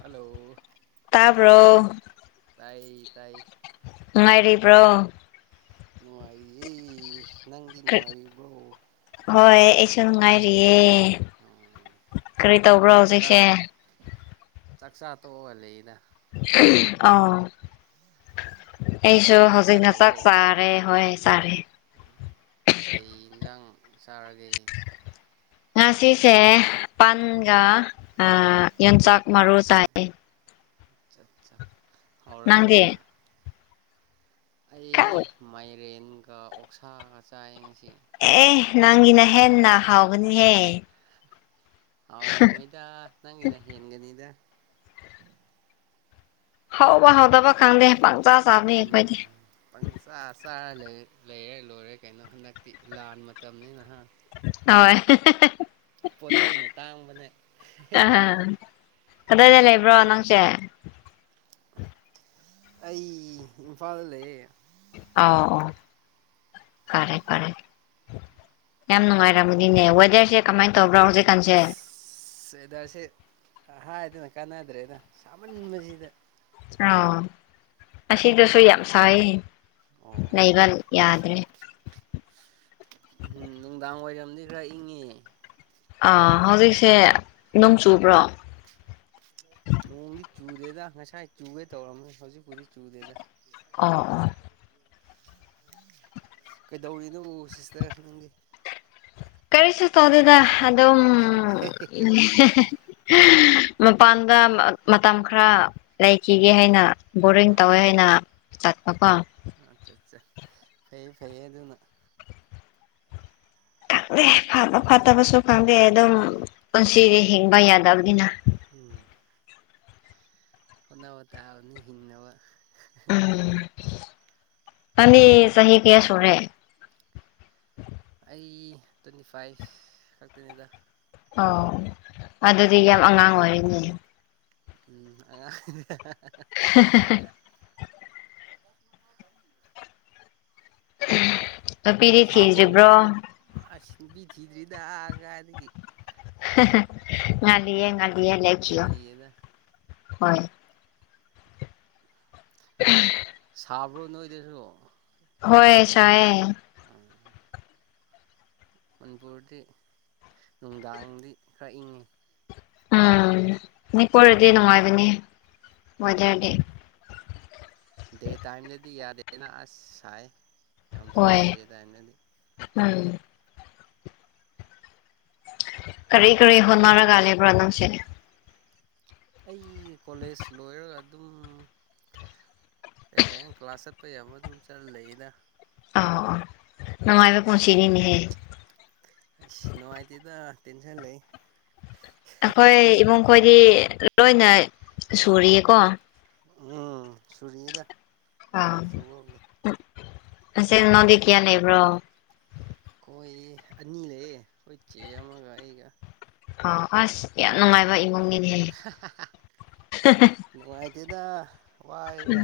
Hello ꯇꯥꯕ꯭ꯔꯣ ꯇꯥꯏ ꯇꯥꯏ ꯕꯣ ꯅꯨꯡꯉꯥꯏꯔꯤꯌꯦ ꯅꯪꯗꯤ ꯅꯨꯡꯉꯥꯏꯔꯤꯕ꯭ꯔꯣ ꯍꯣꯏ ꯑꯩꯁꯨ ꯅꯨꯡꯉꯥꯏꯔꯤꯌꯦ ꯀꯔꯤ ꯇꯧꯕ꯭ꯔꯣ ꯍꯧꯖꯤꯛꯁꯦ ꯆꯥꯛꯆꯥꯥ ꯑꯣ ꯂꯩ ꯏꯅ ꯑ ꯑꯩꯁꯨ ꯅꯪꯗꯤ ꯍꯧꯖꯤꯛ ꯆꯥꯛ ꯆꯥꯔꯦ ꯍꯣꯏ ꯆꯥꯔꯦ ꯎ ꯀꯩ ꯌꯦꯟꯁꯥꯡ ꯆꯥꯔꯒꯦ ꯉꯁꯤꯁꯦ ꯄꯥꯟꯒ ꯌꯣꯡꯆꯥꯛ ꯃꯔꯨ ꯇꯥꯏ ꯅꯪꯗꯤ ꯍꯧꯔꯝꯅꯤꯅ ꯑꯩ ꯃꯥꯏꯔꯦꯟꯒ ꯑꯣꯛꯁꯥꯒ ꯆꯥꯏ ꯉꯁꯤ ꯑꯦ ꯅꯪꯒꯤꯅ ꯍꯦꯟꯅ ꯍꯥꯎꯒꯅꯤꯍꯦ ꯑꯥꯎꯔ ꯃꯣꯏꯗ ꯅꯪꯤꯅ ꯌꯦꯦꯟꯒꯅꯤꯗ ꯍꯧꯕ ꯍꯧꯗꯕ ꯈꯪꯗꯦ ꯄꯪꯆꯥꯥ ꯆꯥꯕꯅꯤ ꯑꯩꯈꯣꯏꯗꯤ ꯄꯪꯆꯥ ꯆꯥꯔ ꯂꯩꯔꯦ ꯂꯣꯏꯔꯦ ꯀꯩꯅꯣ ꯍꯟꯗꯛꯇꯤ ꯂꯥꯟ ꯃꯇꯝꯅꯤꯅ ꯍ ꯄꯣꯠ ꯆꯩꯩꯅ ꯇꯥꯡꯝꯕꯅꯦ ꯑ ꯀꯗꯥꯏꯗ ꯂꯩꯕ꯭ꯔꯣ ꯅꯪꯁꯦ ꯑꯩ ꯏꯝꯐꯥꯜꯗ ꯂꯩ ꯑ ꯑ ꯈꯔꯦ ꯐꯔꯦ ꯌꯥꯝ ꯅꯨꯡꯉꯥꯏꯔ ꯃꯨꯗꯤꯅꯦꯦꯁꯤꯦ ꯀꯃꯥꯏ ꯑꯁ ꯍꯥ ꯍꯥꯏꯗꯤ ꯀꯥꯟꯅꯗ꯭ꯔꯦꯗ ꯁꯥꯃꯟꯕꯁꯤꯗ ꯑꯥ ꯑꯁꯤꯗꯁꯨ ꯌꯥꯝ ꯁꯥꯏ ꯑꯣ ꯑꯣ ꯑꯣ ꯅꯩꯕ ꯌꯥꯗ꯭ꯔꯦ ꯎꯝ ꯅꯨꯡꯗꯥꯡ ꯋꯥꯏꯔꯝꯗꯤ ꯈꯔ ꯏꯪꯉꯤ ꯑꯥ ꯍꯧꯖꯤꯛꯁꯦ ꯅꯣꯡ ꯆꯨꯕ꯭ꯔꯣ ꯅꯣꯡꯗꯤ ꯆꯨꯗꯦꯗ ꯉꯁꯥꯏ ꯆꯨꯒꯦ ꯇꯧꯔꯝꯅꯤ ꯍꯧꯖꯤꯛꯄꯨꯗꯤꯛ ꯆꯨꯗꯦꯗ ꯑ ꯑ ꯀꯩꯗꯧꯔꯤꯅꯣ ꯁꯤꯁꯇꯔ ꯅꯪꯒꯤ ꯀꯔꯤꯁꯨ ꯇꯧꯗꯦꯗ ꯑꯗꯨꯝ ꯃꯄꯥꯟꯒ ꯃꯇꯝ ꯈꯔ ꯂꯩꯈꯤꯒꯦ ꯍꯥꯏꯅ ꯕꯣꯔꯤꯡ ꯇꯧꯋꯦ ꯍꯥꯏꯅ ꯆꯠꯄ ꯀꯣ ꯑꯆꯥ ꯑꯠꯆꯥ ꯐꯩ ꯐꯩꯌꯦ ꯑꯗꯨ ꯑꯗꯨꯅ ꯈꯪꯗꯦ ꯐꯕ ꯐꯠꯇꯕꯁꯨ ꯈꯪꯗꯦ ꯑꯗꯨꯝ ꯄꯨꯟꯁꯤꯗꯤ ꯍꯤꯡꯕ ꯌꯥꯗꯕꯅꯤꯅ ꯎꯝ ꯍꯣꯠꯅꯕ ꯇꯥꯕꯅꯤ ꯍꯤꯡꯅꯕ ꯑꯗꯤ ꯆꯍꯤꯍꯤ ꯀꯌꯥ ꯁꯔꯦ ꯇ꯭ꯋꯦꯟꯇꯤ ꯇ꯭ꯋꯦꯟꯇꯤ ꯐꯥꯏꯚ ꯈꯛꯇꯅꯤꯗ ꯑꯣ ꯑꯗꯨꯗꯤ ꯌꯥꯝ ꯑꯉꯥꯡ ꯑꯣꯏꯔꯤꯅꯤꯅꯦ ꯎꯝ ꯑ [inaudible] ꯑꯄꯤꯤꯗꯤ ꯊꯤꯗ꯭ꯔꯤꯕ꯭ꯔꯣ ꯤꯗꯨꯗꯑꯒꯗꯒꯤ ꯉꯜꯂꯤꯌꯦ ꯉꯜꯂꯤꯌꯦ ꯂꯦꯈꯤꯌꯣ ꯉꯜꯂꯤꯌꯦꯗ ꯍꯣꯏ [inaudible] ꯁꯥꯕ꯭ꯔꯣ ꯅꯣꯏꯗꯁꯨ ꯍꯣꯏ ꯁꯥꯌꯦ ꯃꯅꯤꯄꯨꯔꯗꯤ ꯅꯨꯡꯗꯥꯡꯗꯤ ꯈꯔ ꯏꯪꯉꯤ ꯎꯝ ꯃꯤꯄꯔꯗꯤ ꯅꯨꯡꯉꯥꯏꯕꯅꯤ ꯎꯝ ꯋꯦꯗꯔꯗꯤ ꯗꯦ ꯇꯥꯏꯝꯗꯗꯤ ꯌꯥꯗꯦꯅ ꯑꯁ ꯁꯥꯏ ꯌꯥꯝ ꯁꯥꯏ ꯍꯣꯏ ꯗꯦ ꯇꯥꯏꯝꯗꯗꯤ ꯎꯝ ꯀꯔꯤ ꯀꯔꯤ ꯍꯣꯟꯅꯔꯒꯂꯦꯕ꯭ꯔꯣ ꯅꯝꯁꯤꯅꯤ ꯑꯩ ꯀꯣꯂꯦꯖ ꯂꯣꯏꯔꯒ ꯑꯗꯨꯝ ꯀꯩꯀ ꯀ꯭ꯂꯥꯁ ꯆꯠ ꯄ ꯌꯥ ꯑꯃ ꯑꯗꯨꯝ ꯆꯠꯂ ꯂꯩꯗ ꯑ ꯑ ꯅꯉꯥꯏꯕ ꯄꯣꯁꯤꯤꯅꯤꯅꯤꯍꯦ ꯑ ꯅꯨꯡꯉꯥꯏꯇꯦꯗ ꯇꯦꯟꯁꯟ ꯂꯩ ꯑꯩꯈꯣꯏ ꯏꯃꯨꯡ ꯈꯣꯏꯗꯤ ꯂꯣꯏꯅ ꯁꯨꯔꯤꯌꯦꯀꯣ ꯎꯝ ꯁꯨꯔꯗ ꯁꯕꯒꯦ ꯑꯁ ꯅꯗ ꯀꯌꯥ ꯂꯩꯕ꯭ꯔꯣ ꯑꯩꯈꯣꯏ ꯑꯅꯤ ꯂꯩ ꯑꯩꯈꯣꯏ ꯆꯦ ꯑꯃꯒ ꯑꯩꯒ ꯑꯣ ꯑꯁ ꯌꯥꯝ ꯅꯨꯡꯉꯥꯏꯕ ꯏꯃꯨꯡꯒꯤ ꯅꯨꯡꯉꯥꯏꯇꯦꯗ ꯋꯥꯏꯗ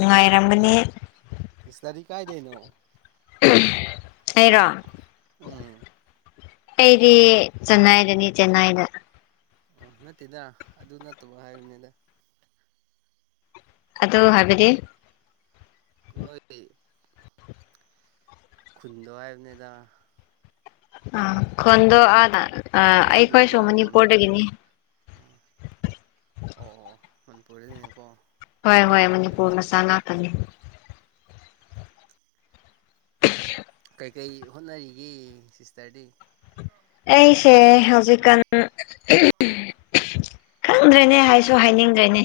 ꯉ ꯉꯥꯏꯔꯝꯕꯅꯤ ꯕꯤꯤꯁ ꯇꯔꯤ ꯀꯥꯏꯗꯅꯣ ꯑꯩꯔꯣ ꯎꯝ ꯑꯩꯗꯤ ꯆꯟꯅꯏꯗꯅꯤ ꯆꯦꯟꯅꯏꯅ ꯑꯣ ꯅꯠꯇꯦꯗ ꯑꯗꯨ ꯅꯠꯇꯕ ꯍꯥꯏꯕꯅꯤꯗ ꯑꯗꯣ ꯍꯥꯏꯕꯗꯤ ꯅꯣꯏ ꯈꯨꯟꯗ ꯍꯥꯏꯅꯦꯗ ꯑ ꯈꯣꯟꯗꯣ ꯑꯥꯗ ꯍꯧꯖꯤꯛ ꯑꯩꯈꯣꯏꯁꯨ ꯂꯩꯕ ꯃꯐꯝꯗꯣ ꯃꯅꯤꯄꯨꯔꯗꯒꯤꯅꯤ ꯑꯣ ꯃꯄꯅꯦꯀꯣ ꯍꯣꯏ ꯍꯣꯏ ꯃꯅꯤꯄꯨꯔ ꯃꯆꯥ ꯉꯥꯛꯇꯅꯤ ꯀꯩꯀꯩ ꯍꯣꯠꯅꯔꯤꯒꯦ ꯁꯤꯁꯇꯔꯗꯤ ꯑꯩꯁꯦ ꯍꯧꯖꯤꯛꯀꯥꯟ ꯈꯪꯗ꯭ꯔꯦꯅꯦ ꯍꯥꯏꯁꯨ ꯍꯥꯏꯅꯤꯡꯗ꯭ꯔꯦꯅꯦ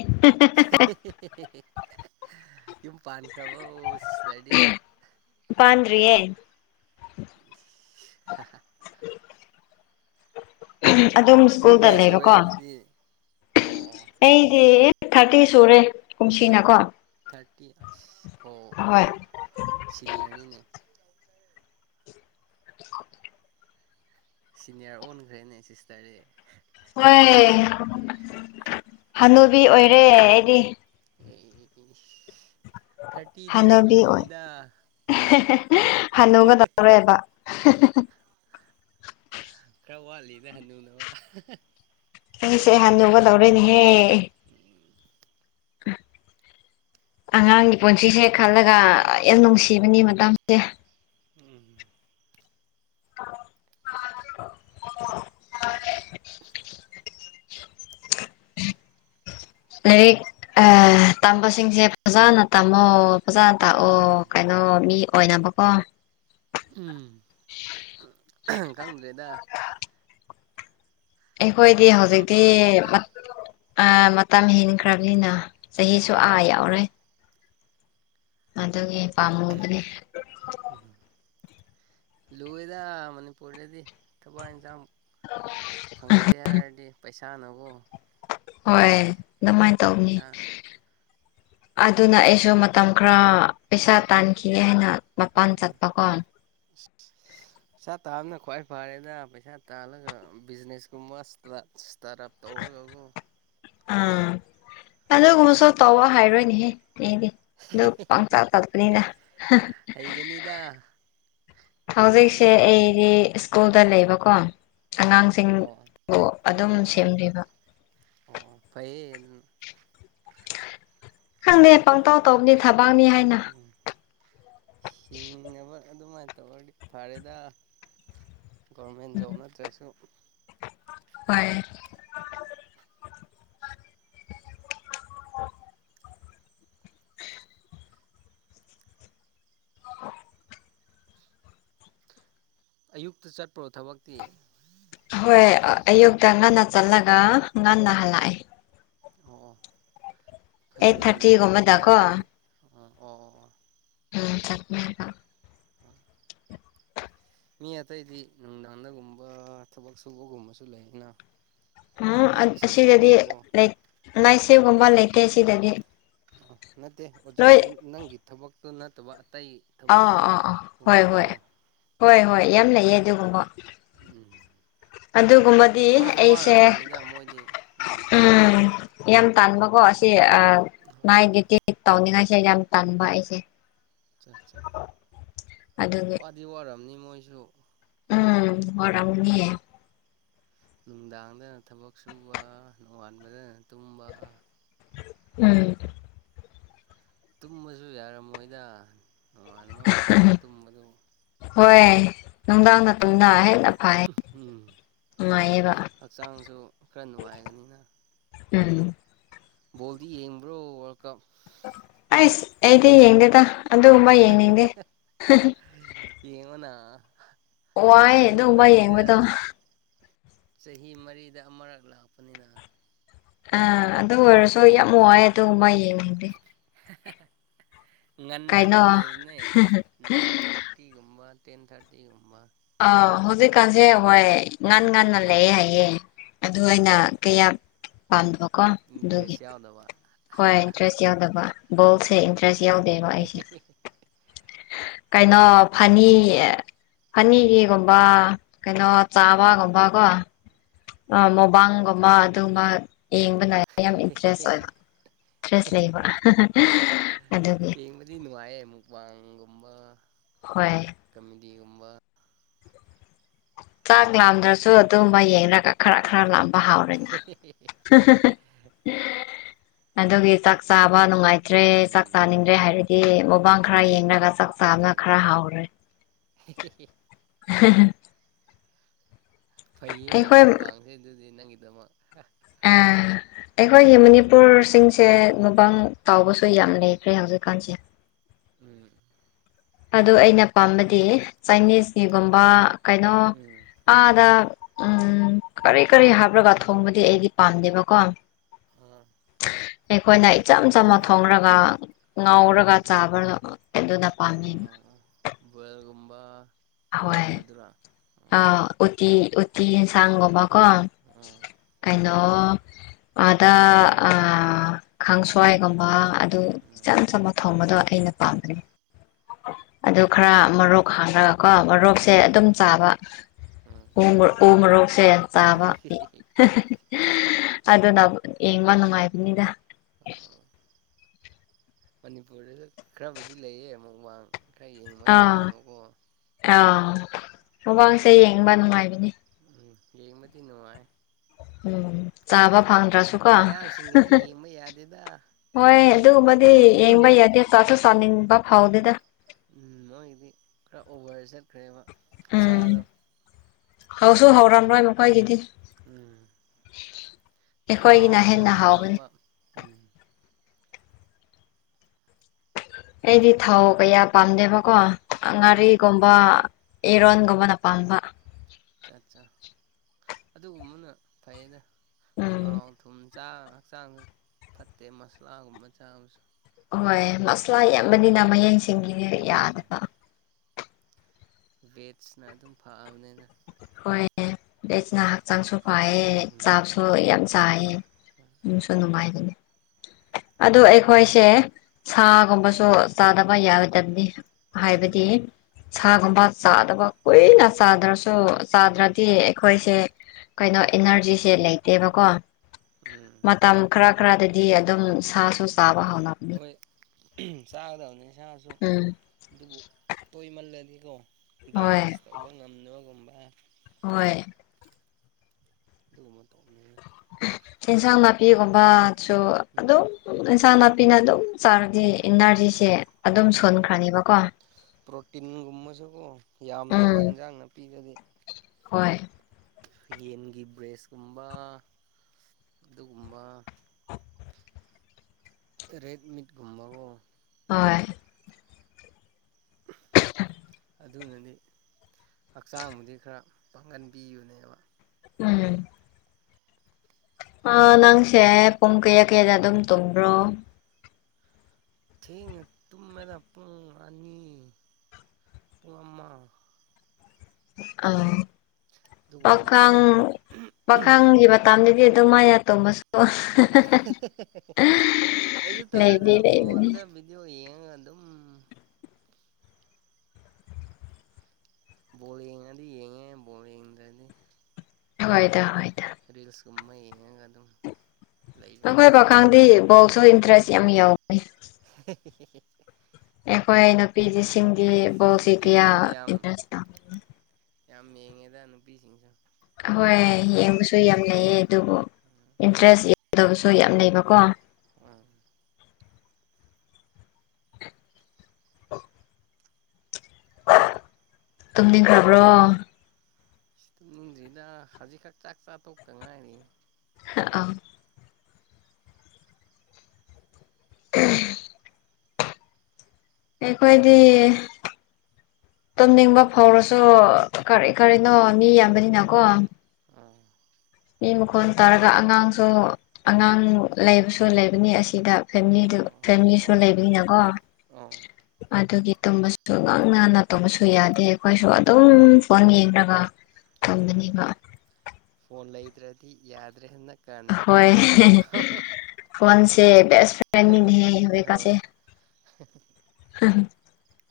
[inaudible] ꯌꯨꯝ ꯄꯥꯟꯈ꯭ꯔꯕ ꯁꯤꯗꯗꯤ ꯄꯥꯟꯗ꯭ꯔꯤꯌꯦ [inaudible] ꯑꯗꯨꯝ ꯆꯍꯤ ꯁ꯭ꯀꯨꯜꯗ ꯀꯌꯥ ꯁꯨꯔꯦ ꯂꯩꯕꯀꯣ ꯑꯗꯨꯗꯤ ꯑꯣ ꯑꯣ ꯑꯩꯗꯤ ꯊꯥꯔꯇꯤ ꯁꯨꯔꯦ ꯀꯨꯝꯁꯤꯅꯀꯣ ꯊꯥꯔꯇꯤ ꯑ ꯍꯣꯏ ꯑꯣ ꯁꯤꯅꯤꯌꯔꯅꯤꯅꯦ [inaudible] ꯁꯤꯅꯤꯌꯥꯔ ꯑꯣꯟꯈ꯭ꯔꯦꯅꯦ ꯁꯤꯁꯇꯔꯗꯤ ꯍꯣꯏ ꯍꯅꯨꯕꯤ ꯑꯣꯏꯔꯦ ꯑꯩꯗꯤ ꯑꯦ [inaudible] ꯊꯥꯔꯇꯤꯗꯤ ꯍꯜꯂꯨꯗ꯭ꯔꯤꯗ ꯍꯜꯅꯧꯒꯗꯧꯔꯦꯕ ꯕꯂꯤꯅꯦꯅꯨꯅ ꯋꯥ ꯑꯩꯁꯦ ꯍꯅꯨꯒꯗꯧꯔꯦꯅꯦꯍꯦ ꯎꯝ [inaudible] ꯑꯉꯥꯡꯒꯤ ꯄꯨꯟꯁꯤꯁꯦ ꯈꯜꯂꯒ ꯌꯥꯝ ꯅꯨꯡꯁꯤꯕꯅꯤ ꯃꯇꯝꯁꯦ ꯎꯝ [unintelligible] [unintelligible] [unintelligible] [inaudible] ꯂꯥꯏꯔꯤꯛ ꯑ ꯇꯝꯕꯁꯤꯡꯁꯦ ꯐꯖꯥꯅ ꯇꯝꯃꯣ ꯐꯖꯥꯅ ꯇꯥꯛꯑꯣ ꯀ ꯎꯝ ꯀꯩꯅꯣ ꯃꯤ ꯑꯣꯏꯅꯕꯀꯣ ꯎꯝ [inaudible] ꯈꯪꯗ꯭ꯔꯦꯗ ꯑꯩꯈꯣꯏꯗꯤ ꯄꯪꯇꯧ ꯍꯧꯖꯤꯛꯇꯤ ꯇꯧꯔꯤꯅꯦꯗ ꯃꯇꯝ ꯍꯦꯟꯈ꯭ꯔꯕꯅꯤꯅ ꯆꯍꯤꯁꯨ ꯑꯥ ꯎꯝ ꯌꯥꯎꯔꯦ ꯑꯗꯨꯒꯤ ꯄꯥꯝꯃꯨꯗꯅꯦ ꯂꯣꯏꯏꯦꯗ ꯃꯅꯤꯄꯨꯔꯗꯗꯤ ꯊꯕꯛ ꯌꯦꯟꯁꯥꯡ ꯐꯪꯖꯦ ꯍꯥꯏꯔꯗꯤ ꯄꯩꯁꯥꯅꯕꯨ ꯍꯣꯏ ꯑꯗꯨꯃꯥꯏꯅ ꯇꯧꯅꯤ ꯑꯗꯨꯅ ꯑꯩꯁꯨ ꯄꯩꯁꯥꯅ ꯃꯇꯝ ꯑꯗꯨꯝ ꯈꯔ ꯄꯩꯁꯥ ꯇꯥꯟꯈꯤꯒꯦ ꯍꯥꯏꯅ ꯃꯄꯥꯟ ꯆꯠꯄꯀꯣ [inaudible] ꯄꯩꯁꯥ ꯇꯥꯕꯅ ꯈ꯭ꯋꯥꯏ ꯐꯔꯦꯅ ꯄꯩꯁꯥ ꯇꯥꯜꯂꯒ ꯕꯤꯖꯤꯅꯦꯁ ꯀꯨꯝꯕ ꯏꯁꯇꯥꯔꯠ ꯑꯞ ꯇꯧꯔꯦ ꯑꯥ ꯑꯗꯨꯒꯨꯝꯕꯁꯨ ꯇꯧꯋ ꯍꯥꯏꯔꯣꯏꯅꯦꯍꯦ ꯑꯩꯗꯤ ꯑꯗꯨ ꯄꯪꯆꯥꯛ ꯆꯠꯄꯅꯤꯅ ꯍꯩꯒꯅꯤꯗ ꯀꯩꯒꯤ ꯍꯧꯖꯤꯛꯁꯦ ꯍꯩ ꯑꯩꯗꯤ ꯁ꯭ꯀꯨꯜꯗ ꯂꯩꯕꯀꯣ ꯑꯣ ꯑꯉꯥꯡꯁꯤꯡꯕꯨ ꯑꯣ ꯑꯗꯨꯝ ꯑꯣ ꯑꯣ ꯁꯦꯝꯕꯤꯕ ꯑꯣ ꯑꯣ ꯐꯩꯌꯦ ꯑꯗꯨꯅ ꯈꯪꯗꯦ ꯄꯪꯇꯥꯎ ꯇꯧꯕꯅꯦ ꯊꯕ ꯎꯝ ꯍꯤꯡꯉꯅꯕ ꯑꯗꯨꯃꯥꯏꯅ ꯇꯧ ꯑꯣꯏꯔꯗꯤ ꯐꯔꯦꯗ ꯒꯣꯔꯃꯦꯟ ꯖꯣꯕ ꯅꯠꯇ꯭ꯔꯁꯨ ꯍꯣꯏ ꯑꯌꯨꯛꯇ ꯆꯠꯄ꯭ꯔꯣ ꯊꯕꯛꯇꯤ ꯍꯣꯏ ꯑꯌꯨꯛꯇ ꯉꯟꯅ ꯑꯣ ꯆꯠꯂꯒ ꯑꯣ ꯉꯟꯅ ꯍꯜꯂꯛꯑꯦ ꯑꯣ ꯑꯣ ꯑꯩꯠ ꯊꯥꯔꯇꯤꯒꯨꯝꯕꯗꯀꯣ ꯎ ꯑꯣ ꯑꯣ ꯑꯣ ꯎꯝ ꯆꯃꯦ ꯃꯤ ꯑꯇꯩꯗꯤ ꯅꯨꯡꯗꯥꯡꯗꯒꯨꯝꯕ ꯊꯕꯛ ꯁꯨꯕꯒꯨꯝꯕꯁꯨ ꯂꯩ ꯑꯩꯅ ꯎꯝ ꯑꯁꯤꯗꯗꯤ ꯎꯝ ꯂꯥꯏꯁꯒꯨꯝꯕ ꯂꯩꯇꯦ ꯑꯁꯤꯗꯗꯤ ꯑ ꯅꯠꯇꯦ ꯅꯪꯒꯤ ꯊꯕꯛꯇꯨ ꯅꯠꯇꯕ ꯑꯇꯩ ꯑꯥ ꯑꯥ ꯑꯥ ꯍꯣꯏ ꯍꯣꯏ ꯊꯕꯛꯀꯨꯝꯕꯀꯣ ꯍꯣꯏ ꯍꯣꯏ ꯎꯝ ꯌꯥꯝ ꯂꯩꯌꯦ ꯑꯗꯨꯒꯨꯝꯕ ꯎꯝ ꯑꯗꯨꯒꯨꯝꯕꯗꯤ ꯋꯥꯁꯨ ꯑꯩꯁꯦ ꯋꯥꯔꯝꯅꯤꯗ ꯃꯣꯏꯗꯤ ꯎꯝ ꯌꯥꯝ ꯇꯥꯟꯕꯀꯣ ꯑꯁꯤ ꯎꯝ ꯃꯥꯏꯗꯨꯗꯤ ꯇꯧꯅꯤꯉꯥꯏꯁꯦ ꯌꯥꯝ ꯇꯥꯟꯕ ꯑꯩꯁꯦ ꯑꯠꯆꯥ ꯑꯠꯆꯥ ꯑꯗꯨꯒꯤ ꯋꯥꯗꯤ ꯋꯥꯝꯅꯤ ꯃꯣꯏꯁꯨ ꯎꯝ ꯍꯔ ꯑꯅꯤ ꯅꯨꯡꯗꯥꯡꯗꯅ ꯊꯕꯛ ꯁꯨꯕ ꯅꯣꯡꯉꯥꯟꯕꯗꯅ ꯇꯨꯝꯕ ꯎꯝ ꯇꯨꯝꯃꯁꯨ ꯌꯥꯔꯝꯃꯣꯏꯗ ꯅꯣꯡꯉꯥꯟꯕ ꯃꯇꯝꯗ ꯇꯨꯝꯕꯗꯨ ꯍꯣꯏ ꯅꯨꯡꯗꯥꯗ ꯎꯝ ꯅꯨꯡꯉꯥꯏꯌꯦꯕ ꯍꯛꯆꯥꯡꯁꯨ ꯈꯔ ꯅꯨꯡꯉꯥꯏꯒꯅꯤꯅ ꯎꯝ ꯣꯜꯗꯤ ꯌꯦꯡꯕ꯭ꯔꯣ ꯋꯥ ꯀ ꯑꯁ ꯑꯗꯤ ꯌꯦꯒꯗ ꯑꯗꯨꯒꯨꯝꯕ ꯌꯦꯡꯅꯤꯡꯗꯦ ꯌꯦꯡꯉꯣꯅ ꯋꯥꯏ ꯆꯍꯤ ꯑꯗꯨꯒꯨꯝꯕ ꯃꯔꯤꯗ ꯌꯦꯡꯕꯗꯣ ꯆꯍꯤ ꯃꯔꯤꯗ ꯑꯃꯨꯔꯛ ꯂꯥꯛꯄꯅꯤꯅ ꯑ ꯑꯗꯨ ꯑꯣꯏꯔꯁꯨ ꯌꯥꯝ ꯋꯥꯏ ꯑꯗꯨꯒꯨꯝꯕ ꯌꯦꯡꯉꯗꯤ ꯉꯟꯅ ꯑꯗꯨꯝ ꯂꯩꯕꯅꯦ ꯅꯥꯏꯟ ꯊꯥꯔꯇꯤꯒꯨꯝꯕ ꯇꯦꯟ ꯊꯥꯔꯇꯤꯒꯨꯝꯕ ꯑꯥ ꯍꯧꯖꯤꯛꯀꯥꯟꯁꯦ ꯍꯣꯏ ꯉꯥꯟ ꯉꯟꯅ ꯂꯩꯑꯦ ꯍꯥꯏꯌꯦꯦ ꯑꯗꯨꯅ ꯀꯌꯥ ꯄꯥꯝꯗ ꯏ ꯇ꯭ꯔꯦꯁꯤ ꯌꯥꯎꯗꯕ ꯍꯣꯏ ꯏꯟꯇꯔꯦꯁ ꯌꯥꯎꯗꯕ ꯕꯣꯜꯁꯦ ꯏꯟꯇꯔꯦꯁ ꯌꯥꯎꯗꯦꯕ ꯑꯩꯁꯦ ꯀꯩꯅꯣ ꯐꯅꯤ ꯐꯅꯤꯒꯤꯒꯨꯝꯕ ꯀꯩꯅꯣ ꯎꯝ ꯆꯥꯕꯒꯨꯝꯕ ꯀꯣ ꯑꯥ ꯃꯕꯥꯟꯒꯨꯝꯕ ꯑꯗꯨꯒꯨꯝꯕ ꯌꯦꯡꯕ ꯅꯥꯏ ꯌꯥꯝ ꯏꯟꯇꯔꯦꯁ ꯑꯣꯏꯕ ꯏꯟꯇꯔꯦꯁ ꯂꯩꯕ ꯑꯗꯨꯒꯤ ꯑꯩꯕꯗꯤ ꯅꯅꯨꯡꯉꯥꯏꯦ ꯃꯨꯛ ꯋꯥ ꯍꯣꯏ ꯑꯗꯨꯒꯒꯨꯝꯕ ꯆꯥꯛ ꯂꯥꯝꯗ꯭ꯔꯁꯨ ꯑꯗꯨꯒꯨꯝꯕ ꯌꯦꯡꯅꯒ ꯈꯔ ꯈꯔ ꯂꯥ ꯍꯥꯎꯔꯦꯅ ꯑꯗꯨꯒꯤ ꯆꯥꯛ ꯆꯥꯕ ꯅꯨꯡꯉꯥꯏ ꯆꯗ꯭ꯔꯦ ꯆꯥꯛ ꯎꯝ ꯆꯥꯅꯤꯡꯗ꯭ꯔꯦ ꯍꯥꯏꯔꯗꯤ ꯃꯨꯕꯥꯥꯡ ꯈꯔ ꯌꯦꯡꯂꯡꯒ ꯆꯥꯛ ꯑꯠꯆꯥ ꯆꯥꯅ ꯈꯔ ꯑꯠꯆꯥ ꯍꯥꯎꯔꯦ [unintelligible] [unintelligible] ꯐꯩꯌꯦꯅꯦ ꯑꯃꯨꯛ ꯑꯩꯈꯣꯏ ꯄꯡꯁꯦ ꯑꯗꯨꯗꯤ ꯅꯪꯒꯤꯗꯃꯛ ꯑꯥ ꯑꯩꯈꯣꯏꯒꯤ ꯃꯅꯤꯄꯨꯔꯁꯤꯡꯁꯦ ꯃꯕꯥꯥꯡ ꯇꯥꯎꯕꯁꯨ ꯌꯥꯝ ꯂꯩꯈ꯭ꯔꯦ ꯍꯧꯖꯤꯛꯀꯥꯟꯁꯦ ꯎꯝ ꯑꯗꯨ ꯑꯩꯅ ꯄꯥꯝꯕꯗꯤ ꯆꯥꯏꯅꯤꯁꯀꯤꯒꯨꯝꯕ ꯀꯩꯅꯣ ꯎꯝ ꯑꯗ ꯎꯝ ꯀꯔꯤ ꯀꯔꯤ ꯍꯥꯞꯂꯒ ꯊꯣꯡꯕꯗꯤ ꯑꯩꯗꯤ ꯄꯥꯝꯗꯦꯕꯀꯣ ꯑꯥ ꯑꯩꯈꯣꯏꯅ ꯏꯆꯝ ꯆꯝꯝꯕ ꯊꯣꯡꯔꯒ ꯉꯥꯎꯔꯒ ꯆꯥꯕ ꯑꯗꯨꯅ ꯑ ꯄꯥꯝꯃꯤ ꯑꯥ ꯑꯒꯨꯝ ꯍꯣꯏ ꯑꯥ ꯑ ꯎꯇ ꯑꯇ ꯆꯥꯡꯒꯃ ꯀ ꯑꯥ ꯑꯥ ꯀꯥꯏꯩꯅꯣ ꯑꯗ ꯑ ꯈꯥꯡꯁ꯭ꯋꯥꯏꯒꯨꯝꯕ ꯑꯗꯨ ꯎꯝ ꯏꯆꯝ ꯆꯝꯕ ꯊꯣꯡꯕꯗꯣ ꯑꯩꯅ ꯄꯥꯝꯕꯅꯦ ꯑꯗꯨ ꯈꯔ ꯃꯔꯣꯛ ꯍꯥꯡꯉꯒꯀꯣ ꯃꯔꯣꯛꯁꯦ ꯑꯗꯨꯝ ꯎꯝ ꯆꯥꯕ ꯎꯝ ꯎ ꯎ ꯃꯣꯔꯣꯛꯁꯦ ꯆꯥꯕ ꯑꯗꯨꯅ ꯌꯦꯡꯕ ꯅꯨꯡꯉꯥꯏꯕꯅꯤꯗ ꯑꯣ ꯃꯅꯤꯄꯨꯔꯗꯁꯨ ꯈꯔꯕꯨꯗꯤ ꯂꯩꯌꯦ ꯑꯃꯨꯛ ꯋꯥꯡ ꯑꯥ ꯑꯥ ꯃꯃꯡꯁꯦ ꯌꯦꯡꯕ ꯅꯨꯡꯉꯥꯏꯕꯅꯤ ꯎꯝ ꯌꯦꯃꯗꯤ ꯅꯅꯨꯡꯉꯥꯏ ꯎꯝ ꯆꯥꯕ ꯐꯪꯗ꯭ꯔꯁꯨꯀꯣ ꯃꯌꯥꯡꯁꯤꯡꯒꯗꯤ ꯌꯦꯡꯕ ꯌꯥꯗꯦꯗ ꯍꯣꯏ ꯑꯗꯨꯒꯨꯝꯕꯗꯤ ꯌꯦꯡꯕ ꯎꯝ ꯌꯥꯗꯦ ꯆꯥꯁꯨ ꯆꯥꯅꯤꯡꯕ ꯐꯥꯎꯗꯦꯗ ꯎꯝ ꯃꯣꯏꯒꯤꯗꯤ ꯈꯔ ꯑꯣꯚꯔ ꯆꯠꯈ꯭ꯔꯦꯕ ꯎꯝ ꯈꯨꯠꯆꯥꯗꯣ ꯍꯧꯁꯨ ꯍꯧꯔꯝꯂꯣꯏ ꯃꯈꯣꯏꯒꯤꯗꯤ ꯎꯝ ꯑꯩꯈꯣꯏꯒꯤꯅ ꯊꯥꯎꯅ ꯍꯦꯟꯅ ꯍꯥꯎꯕꯅꯤ ꯑꯌꯥꯝꯕ ꯎꯝ ꯑꯩꯗꯤ ꯊꯥꯎ ꯀꯌꯥ ꯄꯥꯝꯗꯦꯕꯀꯣ ꯑꯣ ꯉꯥꯔꯤꯒꯨꯝꯕ ꯑꯦꯔꯣꯅ ꯀꯕꯅ ꯄꯝꯕ ꯆꯠ ꯆ ꯑꯗꯨꯒꯨꯝꯕꯅ ꯐꯩꯗ ꯎꯝ ꯊꯥꯎ ꯊꯨꯝ ꯆꯥꯛ ꯍꯛꯆꯥꯡꯁꯨ ꯐꯠꯇꯦ ꯃꯁꯂꯥꯒꯨꯝꯕ ꯆꯥꯕꯁꯨ ꯍꯣꯏ ꯃꯁꯂꯥ ꯌꯥꯝꯕꯅꯤꯅ ꯃꯌꯦꯛꯡꯁꯤꯡꯒꯤꯅꯦꯦꯛ ꯌꯥꯗꯕ ꯋꯦꯠꯁꯅ ꯑꯗꯨꯝ ꯐꯕꯅꯤꯅ ꯍꯣꯏ ꯂꯩꯗꯩꯆꯅ ꯍꯛꯆꯥꯡꯁꯨ ꯋꯥꯏꯑꯦ ꯎꯝ ꯆꯥꯕꯁꯨ ꯌꯥꯝ ꯆꯥꯏꯌꯦꯦ ꯑꯗꯨꯅꯨꯡꯁꯨ ꯅꯨꯡꯉꯥꯏꯕꯅꯤ ꯑꯗꯨ ꯑꯩꯈꯣꯏꯁꯦ ꯁꯥꯒꯨꯝꯕꯁꯨ ꯆꯥꯗꯕ ꯌꯥꯔꯣꯏꯗꯕꯅꯤ ꯍꯥꯏꯕꯗꯤ ꯎꯝ ꯁꯥꯒꯨꯝꯕ ꯆꯥꯗꯕ ꯀꯨꯏꯅ ꯆꯥꯗ꯭ꯔꯁꯨ ꯆꯥꯗ꯭ꯔꯗꯤ ꯑꯩꯈꯣꯏꯁꯦ ꯀꯩꯅꯣ ꯏꯅꯔꯖꯤꯁꯦ ꯂꯩꯇꯦꯕꯀꯣ ꯎꯝ ꯃꯇꯝ ꯈꯔ ꯈꯔꯗꯗꯤ ꯑꯗꯨꯝ ꯁꯥꯁꯨ ꯆꯥꯕ ꯍꯧꯅꯕꯅꯤ ꯍꯣꯏ ꯆꯥꯒꯗꯕꯅꯤ ꯏꯁꯥꯁꯨ ꯎꯝ ꯑꯗꯨꯕꯨ ꯇꯣꯏꯃꯜꯂꯗꯤ ꯍꯣꯏ ꯗꯥꯏꯖꯦꯁ ꯇꯧꯕ ꯉꯝꯅꯕꯒꯨꯝꯕ ꯍꯣꯏ [unintelligible] ꯑꯦꯟꯁꯥꯡ ꯅꯥꯄꯤꯒꯨꯝꯕꯥꯁꯨ ꯎꯝ ꯑꯗꯨꯝ ꯑꯦꯟꯁꯥꯡ ꯅꯥꯄꯤꯅ ꯑꯗꯨꯝ ꯆꯔꯗꯤ ꯎꯝ ꯏꯅꯔꯖꯤꯁꯦ ꯑꯗꯨꯝ ꯁꯣꯟꯈ꯭ꯔꯅꯤꯕꯀꯣ꯫ ꯄ꯭ꯔꯣꯇꯤꯟꯒꯨꯝꯕꯁꯨ ꯌꯥꯝꯗꯦꯕ ꯎꯝ ꯏꯟꯖꯥꯡ ꯅꯥꯄꯤꯗꯗꯤ꯫ ꯍꯣꯏ ꯌꯦꯟꯒꯤ ꯕ꯭ꯔꯦꯁꯀꯨꯝꯕ ꯑꯗꯨꯒꯨꯝꯕ ꯔꯦꯠꯃꯤꯠꯒꯨꯝꯕꯕꯣ ꯍꯣꯏ ꯑꯗꯨꯅꯗꯤ ꯍꯛꯆꯥꯡꯕꯨꯗꯤ ꯈꯔ ꯄꯥꯡꯒꯟꯄꯤꯕꯅꯦꯕ꯫ ꯎꯝ ꯑ ꯅꯪꯁꯦ ꯄꯨꯡ ꯀꯌꯥ ꯀꯌꯥꯗ ꯑꯗꯨꯝ ꯇꯨꯝꯕ꯭ꯔꯣ? ꯊꯦꯡꯅ ꯇꯨꯝꯃꯦꯗꯥ ꯄꯨꯡ ꯑꯅꯤ ꯋꯥꯃ ꯑ ꯑꯗꯨꯒꯨꯝꯕꯗꯨ ꯄꯥꯈꯪ ꯑꯩ ꯄꯥꯈꯪꯒꯤ ꯃꯇꯝꯗꯗꯤ ꯑꯗꯨꯃꯥꯏ ꯇꯣꯝꯕꯁ [unintelligible] ꯀꯩꯁꯨ ꯇꯧꯔꯤꯗ ꯂꯩꯗꯤ ꯂꯩꯕꯅꯤ ꯐꯣꯟꯗ ꯚꯤꯗꯤꯑꯣ ꯌꯦꯡꯉꯒ ꯑꯗꯨꯝ ꯕꯣꯜ ꯌꯦꯉꯗꯤ ꯌꯦꯉꯦ ꯕꯣꯜ ꯌꯦꯡꯗꯔꯗꯤ [unintelligible] ꯀꯨꯝꯃꯩ ꯍꯦꯡ ꯑꯗꯨꯝ ꯅꯈꯣꯏ ꯂꯩꯕꯅꯤꯅ ꯄꯈꯪꯗꯤ ꯕꯣꯜ ꯁꯨ ꯏꯟꯇꯔꯦꯁ ꯌꯥꯝ ꯌꯥꯎ [unintelligible] ꯑꯩꯈꯣꯏ ꯅꯨꯄꯤꯖꯤꯁꯤꯡꯗꯤ ꯕꯣꯜꯁꯤ ꯀꯌꯥ ꯅꯨꯄꯤꯁꯤꯡꯁꯨ ꯌꯥꯝ ꯏꯟꯇꯔꯦꯁ [unintelligible] ꯌꯥꯝ ꯌꯦꯡꯉꯦꯗ ꯅꯨꯄꯤꯁꯤꯡꯁꯨ ꯍꯣꯏ ꯌꯦꯡꯕꯁꯨ ꯌꯥꯝ ꯂꯩꯌꯦ ꯑꯗꯨꯕꯨ ꯏꯟꯇꯔꯦꯁ ꯌꯥꯎꯗꯕꯁꯨ ꯌꯥꯝ ꯂꯩꯕꯀꯣ꯫ ꯎꯝ [unintelligible] [unintelligible] ꯇꯨꯝꯅꯤꯡꯈ꯭ꯔꯕ꯭ꯔꯣ? ꯇꯨꯝꯅꯤꯡꯗ꯭ꯔꯤꯗ ꯍꯧꯖꯤꯛꯈꯛ ꯆꯥꯛꯆꯥꯇꯣꯛꯇ ꯉꯥꯏꯔꯤ꯫ ꯑꯥ [unintelligible] ꯑꯩꯈꯣꯏꯗꯤ ꯇꯨꯝꯅꯤꯡꯕ ꯐꯥꯎꯔꯁꯨ ꯀꯔꯤ ꯀꯔꯤꯅꯣ ꯃꯤ ꯌꯥꯝꯕꯅꯤꯅꯀꯣ ꯑꯥ ꯃꯤ ꯃꯈꯣꯟ ꯇꯥꯔꯒ ꯑꯉꯥꯡꯁꯨ ꯑꯉꯥꯡ ꯂꯩꯕꯁꯨ ꯂꯩꯕꯅꯤ ꯑꯁꯤꯗ ꯑꯥ ꯐꯦꯝꯂꯤꯗꯨ ꯑꯥ ꯑꯥ ꯑꯣ ꯐꯦꯝꯂꯤꯁꯨ ꯑꯣ ꯑꯣ ꯂꯩꯕꯅꯤꯅꯀꯣ ꯑꯣ ꯑꯗꯨꯒꯤ ꯇꯨꯝꯕꯁꯨ ꯉꯟꯉꯟꯅ ꯇꯝꯕꯁꯨ ꯌꯥꯗꯦ ꯑꯩꯈꯣꯏꯁꯨ ꯑꯗꯨꯝ ꯎꯝ ꯐꯣꯟ ꯌꯦꯡꯔꯒ ꯎꯝ [unintelligible] ꯐꯣꯟ ꯂꯩꯗ꯭ꯔꯗꯤ ꯌꯥꯗ꯭ꯔꯦ ꯍꯣꯏ [unintelligible] ꯃꯤꯅꯤꯠ ꯑꯃ [unintelligible] ꯐꯣꯟꯁꯦ ꯕꯦꯁ ꯐ꯭ꯔꯦꯟ ꯅꯤꯅꯦꯍꯦ ꯍꯣꯏ ꯍꯨꯖꯤꯛꯀꯟꯁꯦ꯫ [inaudible] [unintelligible]